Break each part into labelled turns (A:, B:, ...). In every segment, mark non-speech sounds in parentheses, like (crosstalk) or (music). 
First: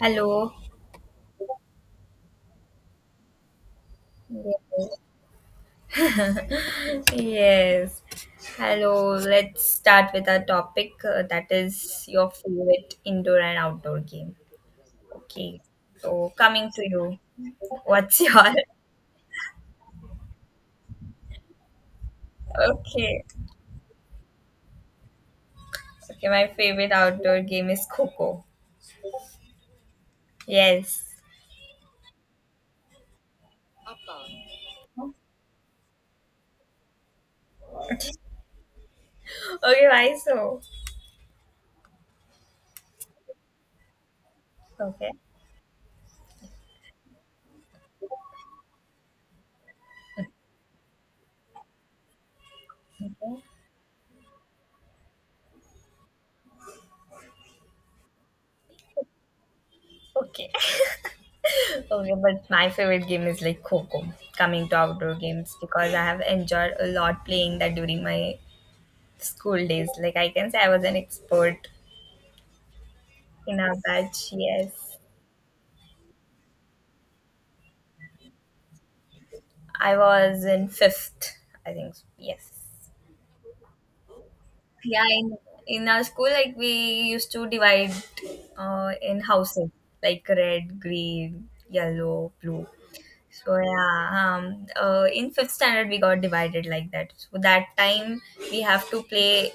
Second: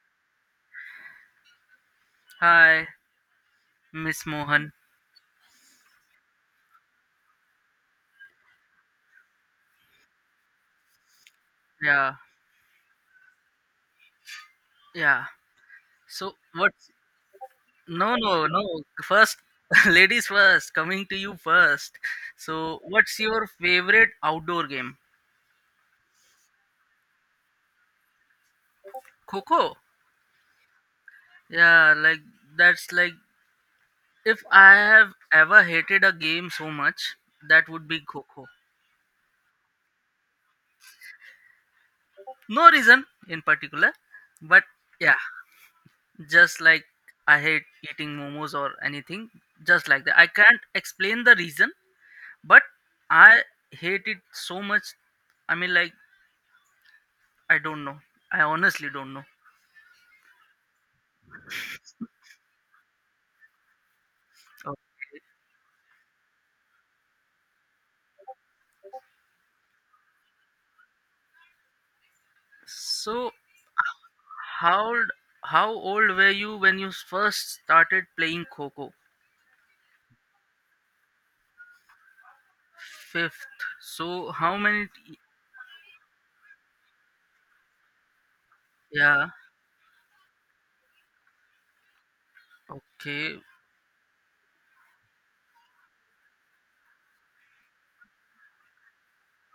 A: Hello.
B: Hi, Miss Mohan.
A: Yes. Hello. Let's start with our topic that is
B: Yeah,
A: your favorite indoor and outdoor game.
B: yeah.
A: Okay.
B: So
A: So, coming to
B: what's
A: you,
B: no,
A: what's (laughs)
B: no,
A: your.
B: no. First, (laughs) ladies first. Coming to you first. So what's
A: Okay.
B: your favorite outdoor game?
A: Okay, my favorite outdoor game is Coco.
B: Coco.
A: Yes.
B: Yeah, like if I have ever hated a game so much, that would be Coco.
A: Okay, why so?
B: No reason in particular, but
A: Okay.
B: yeah, just like I hate eating momos or anything, just like that. I can't explain the reason. But I
A: Okay.
B: hate it so much. I mean, like, I don't know. I honestly don't know.
A: (laughs) Okay, but my favorite game is like Coco. Coming to outdoor
B: Okay.
A: games because I have enjoyed a lot playing that during my school days. Like I can say I was an expert
B: So,
A: in our batch.
B: how
A: Yes.
B: old, how old were you when you first started playing Coco?
A: I was in fifth, I think. Yes.
B: Fifth. So, how many?
A: Yeah. In our school, like we used to divide in
B: Yeah.
A: houses like red, green, yellow, blue.
B: Okay.
A: So yeah, in fifth standard we got divided like that. So that time we have to play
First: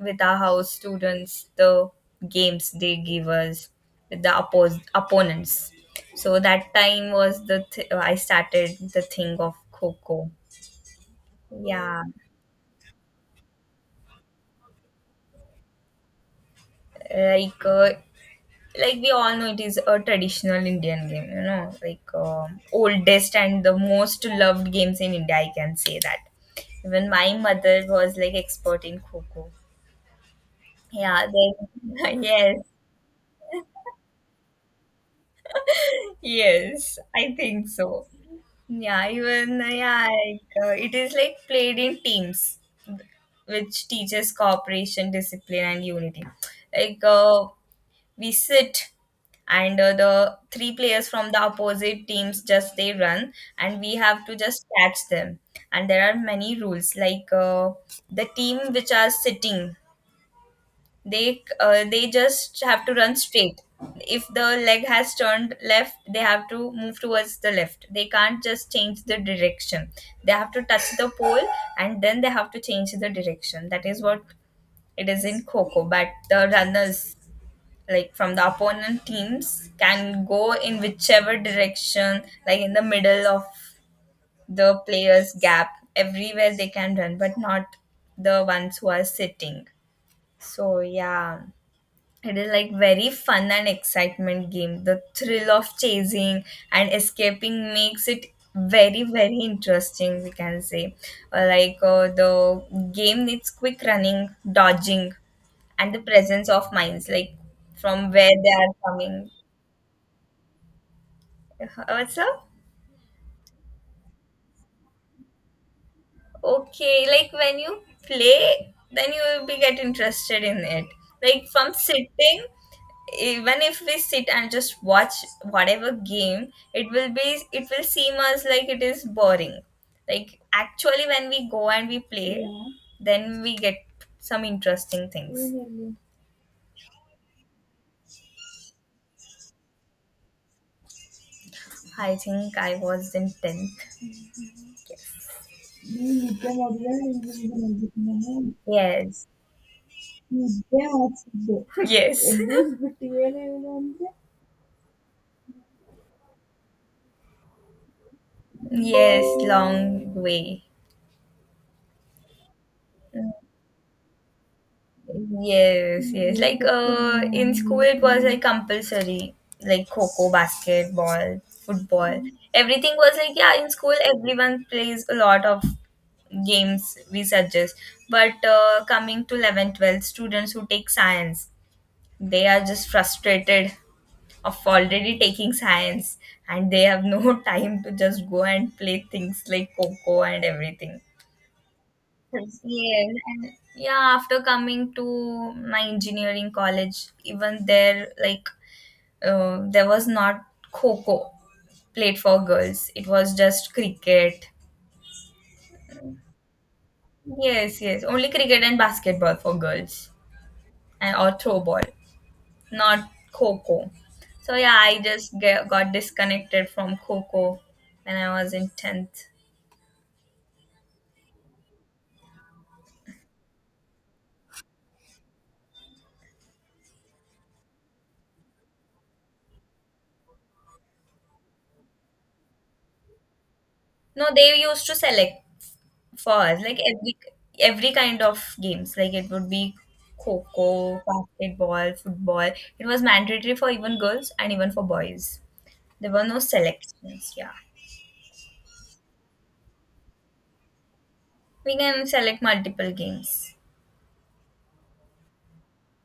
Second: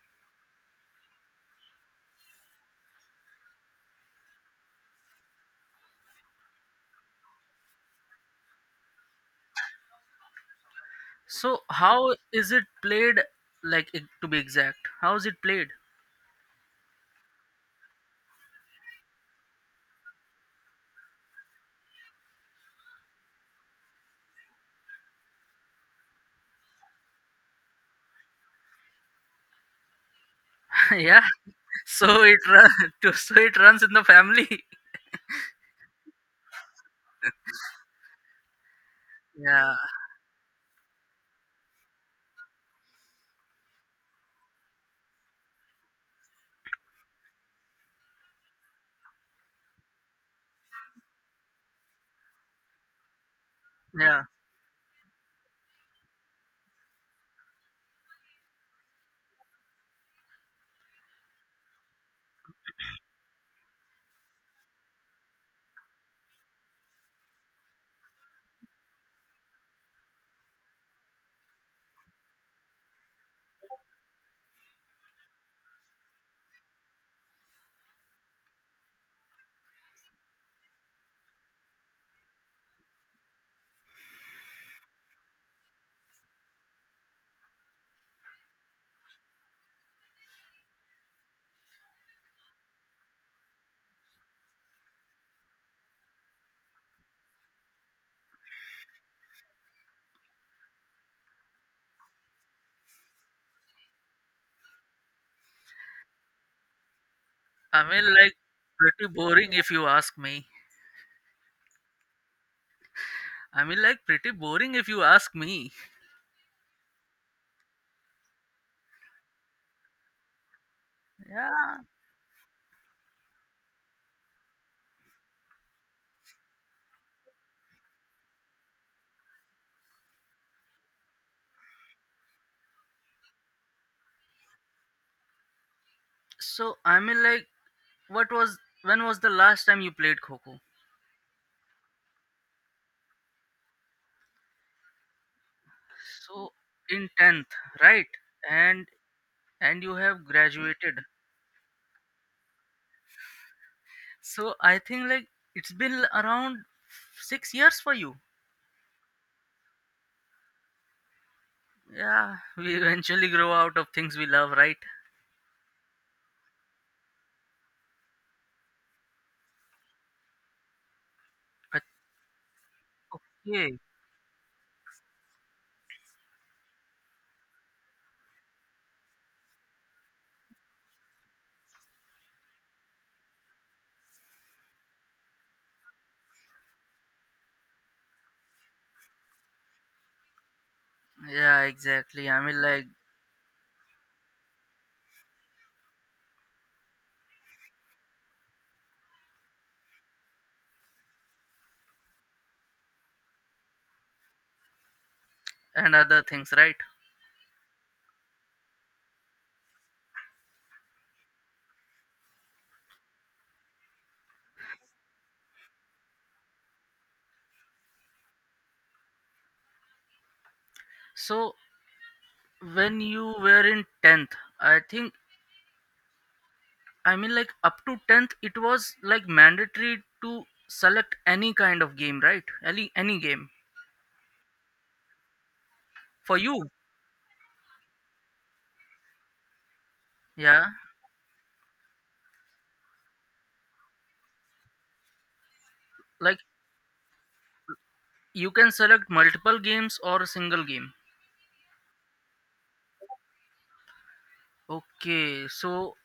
A: with our house students the games they give us with the oppos opponents. So that time was I started the thing of Coco.
B: So,
A: Yeah,
B: how is it played? Like to be exact, how is it played?
A: like uh, like we all know it is a traditional Indian game, you know, like oldest and the most loved games in India, I can say that even my mother was like expert in kho. Kho.
B: (laughs) Yeah.
A: Yeah,
B: So
A: then (laughs)
B: it
A: yes,
B: run. (laughs) So it runs in the family. (laughs)
A: yes, I think so. Yeah, even
B: Yeah.
A: it is like played in teams which teaches cooperation, discipline and unity. Like we sit, and the three players from the opposite teams just they run and we
B: Yeah.
A: have to just catch them. And there are many rules, like the team which are sitting, they just have to run straight. If the leg has turned left, they have to move towards the left. They can't just change the direction. They have to touch the pole and then they have to change the direction. That is what it is in coco. But the runners, like from the opponent teams, can go in whichever direction, like in the middle of the players gap, everywhere they can run, but not the ones who are sitting. So yeah, it is like very fun and excitement game. The thrill of chasing and escaping makes it very, very interesting, we can say. The game needs quick running, dodging and the presence of minds, like
B: I mean,
A: from
B: like
A: where they are
B: pretty
A: coming.
B: boring if you ask me.
A: What's up?
B: Pretty boring if you ask me.
A: Okay, like when you play, then you will be get interested in it. Like from
B: Yeah.
A: sitting, even if we sit and just watch whatever game, it will be it will seem us like it is boring. Like actually, when we go and we play, yeah, then we get some interesting things. Really.
B: So, when was the last time you played Coco?
A: I think I was in tenth.
B: So, in 10th, right? And,
A: Yes.
B: and you have graduated.
A: (laughs) Yes. E,
B: So, I think, like, it's been around 6 years for you.
A: yes, long way.
B: Yeah. (laughs) We eventually grow out of things we love, right?
A: Yes, yes. Like in school it was like compulsory. Like coco, basketball,
B: But,
A: football. Everything was like yeah, in
B: okay.
A: school everyone plays a lot of games we suggest. But coming to 11th, 12th, students who take science, they are just frustrated of already taking science and they have no (laughs) time to just go and play things like coco and everything.
B: Yeah, exactly.
A: Yes. And yeah, after coming to my engineering college, even there, like, there was not kho played for girls. It was just cricket.
B: And other things, right?
A: Yes, yes, only cricket and basketball for girls, and or throw ball, not kho. So yeah, I just got disconnected from kho when I was in tenth.
B: So, when you were in 10th, I think up to tenth, it was like mandatory to select any kind of game, right? Any game
A: No, they used to select for
B: for
A: us
B: you.
A: like every kind of games. Like it would be
B: Yeah,
A: coco, basketball, football. It was mandatory for even girls and even for boys. There were no
B: like
A: selections. Yeah,
B: you can select multiple games or a single game.
A: we can select multiple games.
B: Okay, so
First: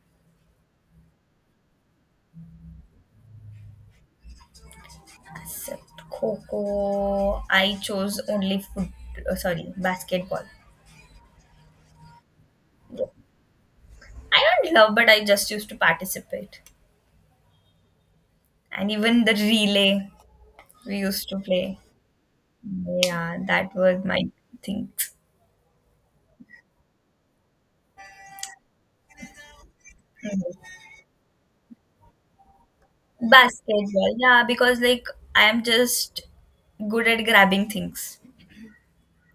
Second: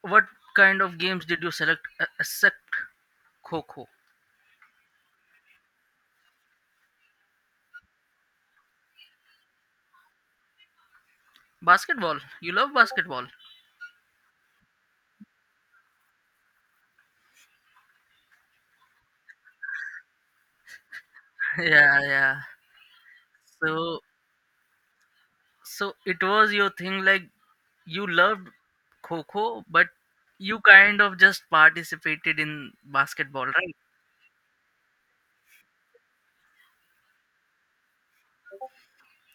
B: what kind of games did you select except Kho Kho?
A: Except coco, I chose only foot sorry basketball.
B: Basketball. You love
A: Yeah.
B: basketball.
A: I don't love, but I just used to participate. And even the relay we used to
B: (laughs)
A: play.
B: Yeah, yeah.
A: Yeah, that
B: So
A: was my thing.
B: so it was your thing. Like you loved Kho Kho, but you
A: (laughs)
B: kind of just participated in basketball, right?
A: Basketball, yeah, because like I am just good at grabbing things,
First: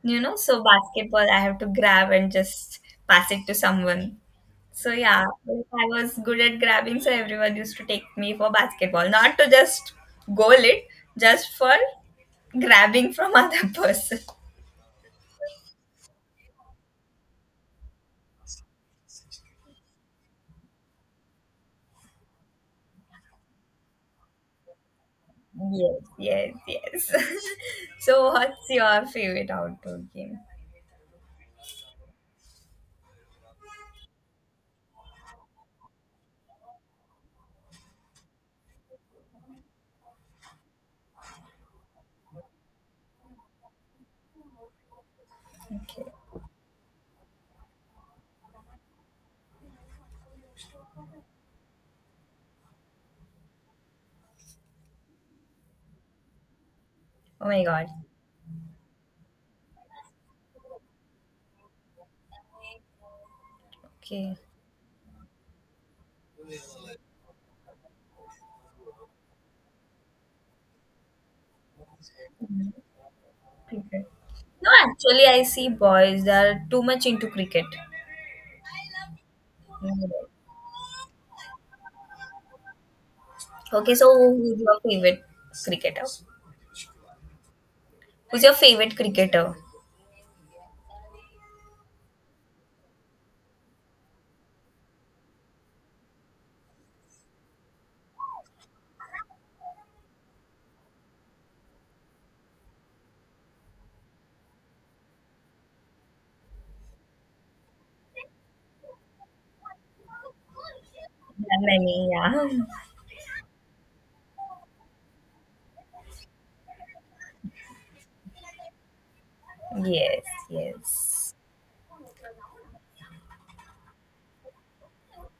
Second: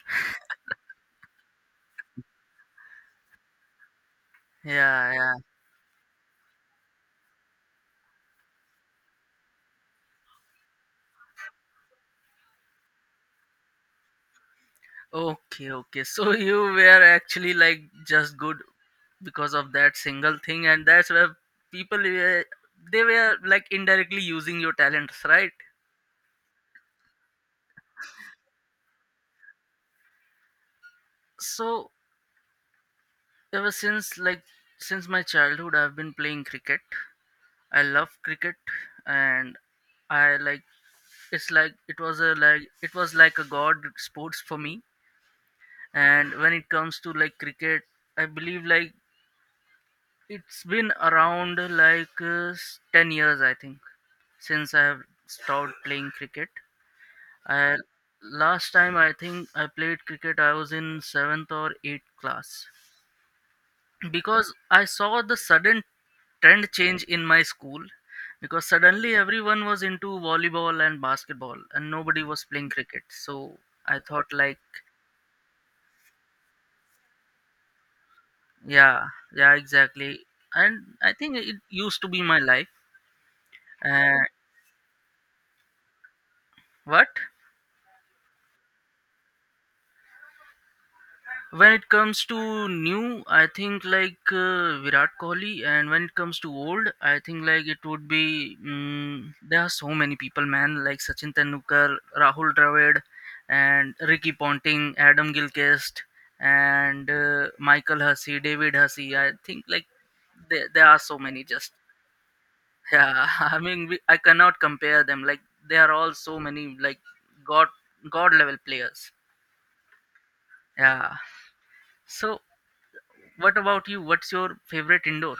A: you know. So basketball, I have to grab and just pass it to someone. So
B: Yeah,
A: yeah,
B: yeah.
A: like, I was good at grabbing, so everyone used to take me for basketball, not to just goal it, just for grabbing from (laughs) other person.
B: Okay, okay. So (laughs) you were actually like just good because of that single thing, and that's where people were they were like indirectly using your talents, right?
A: Yes, yes, yes. (laughs) So what's your favorite outdoor game?
B: So ever since since my childhood, I've been playing cricket. I love cricket, and I like it's like it was a like it was like a god sports for me.
A: Okay.
B: And when it comes to like cricket, I believe like it's been around like 10 years, I think, since I have stopped playing cricket.
A: Oh my
B: I
A: god.
B: last time I think I played cricket I was in 7th or 8th class
A: Okay.
B: because I saw the sudden trend change in my school because suddenly everyone was into volleyball and basketball and nobody was playing cricket. So I
A: Okay.
B: thought like
A: No, actually, I see boys they are too much into cricket.
B: yeah, yeah exactly.
A: Mm.
B: And I think it used to be my life.
A: Okay, so
B: Uh,
A: who's your favorite cricketer?
B: what?
A: Who's your favorite cricketer?
B: When it comes to new, I think like Virat Kohli, and when it comes to old, I think like it would be there are so many people, man, like Sachin Tendulkar, Rahul Dravid, and Ricky Ponting, Adam Gilchrist, and Michael Hussey, David Hussey. I think like there are so many.
A: There
B: Just
A: are many, yeah.
B: yeah, (laughs) I cannot compare them. Like they are all so many like god god level players.
A: (laughs) Yes,
B: Yeah.
A: yes.
B: So what about you? What's your favorite indoor?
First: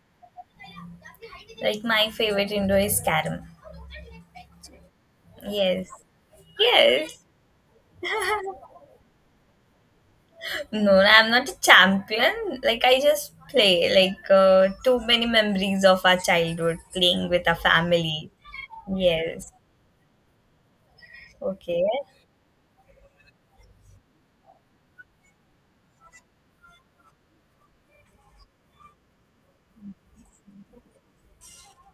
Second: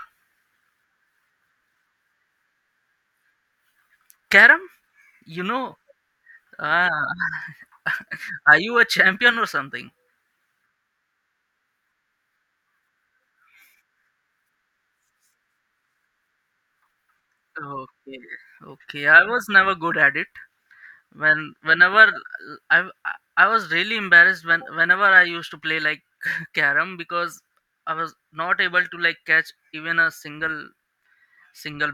A: Like my favorite indoor is Karam.
B: Carom? You know,
A: Yes,
B: ah,
A: yes.
B: (laughs) are you a champion or something?
A: No, I'm not a champion. Like I just play. Like too many memories of our childhood playing with our
B: Okay,
A: family.
B: okay. I was
A: Yes.
B: never good at it. When
A: Okay.
B: whenever I I was really embarrassed whenever I used to play like (laughs) carom because I was not able to like catch even a single single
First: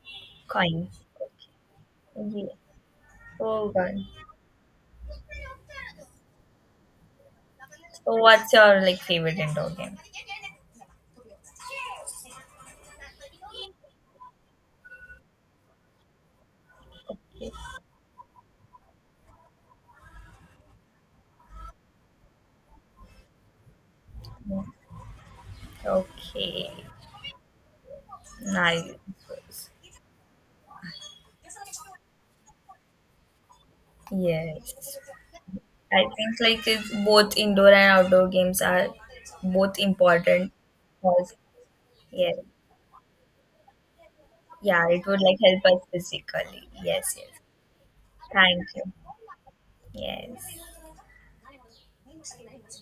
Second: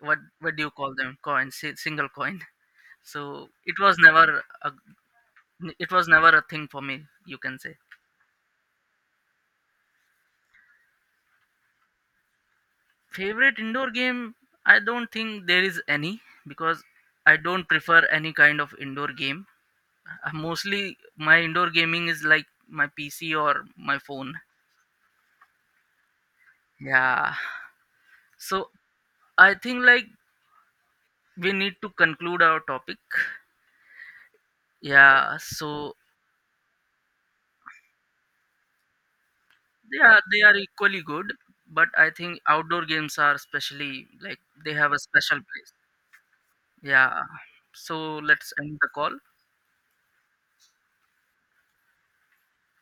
B: what do you
A: Coin.
B: call them coin single coin. (laughs)
A: Yeah.
B: So
A: Oh
B: it
A: god.
B: was never a, it was never a thing for me. You can say.
A: So what's your like favorite indoor game?
B: Favorite indoor game? I don't think there is any because I don't prefer any kind of indoor game. Mostly my indoor gaming is like my PC or my phone.
A: Okay.
B: Yeah. So
A: Nice.
B: I think like we need to conclude our topic.
A: Yes.
B: Yeah. So
A: I think like it's both indoor and outdoor games are both
B: yeah, they
A: important
B: are equally good,
A: because
B: but I
A: yeah.
B: think outdoor games are especially like they
A: Yeah,
B: have a
A: it would
B: special
A: like help
B: place.
A: us physically.
B: Yeah.
A: Yes, yes.
B: So let's
A: Thank
B: end the call.
A: you. Yes.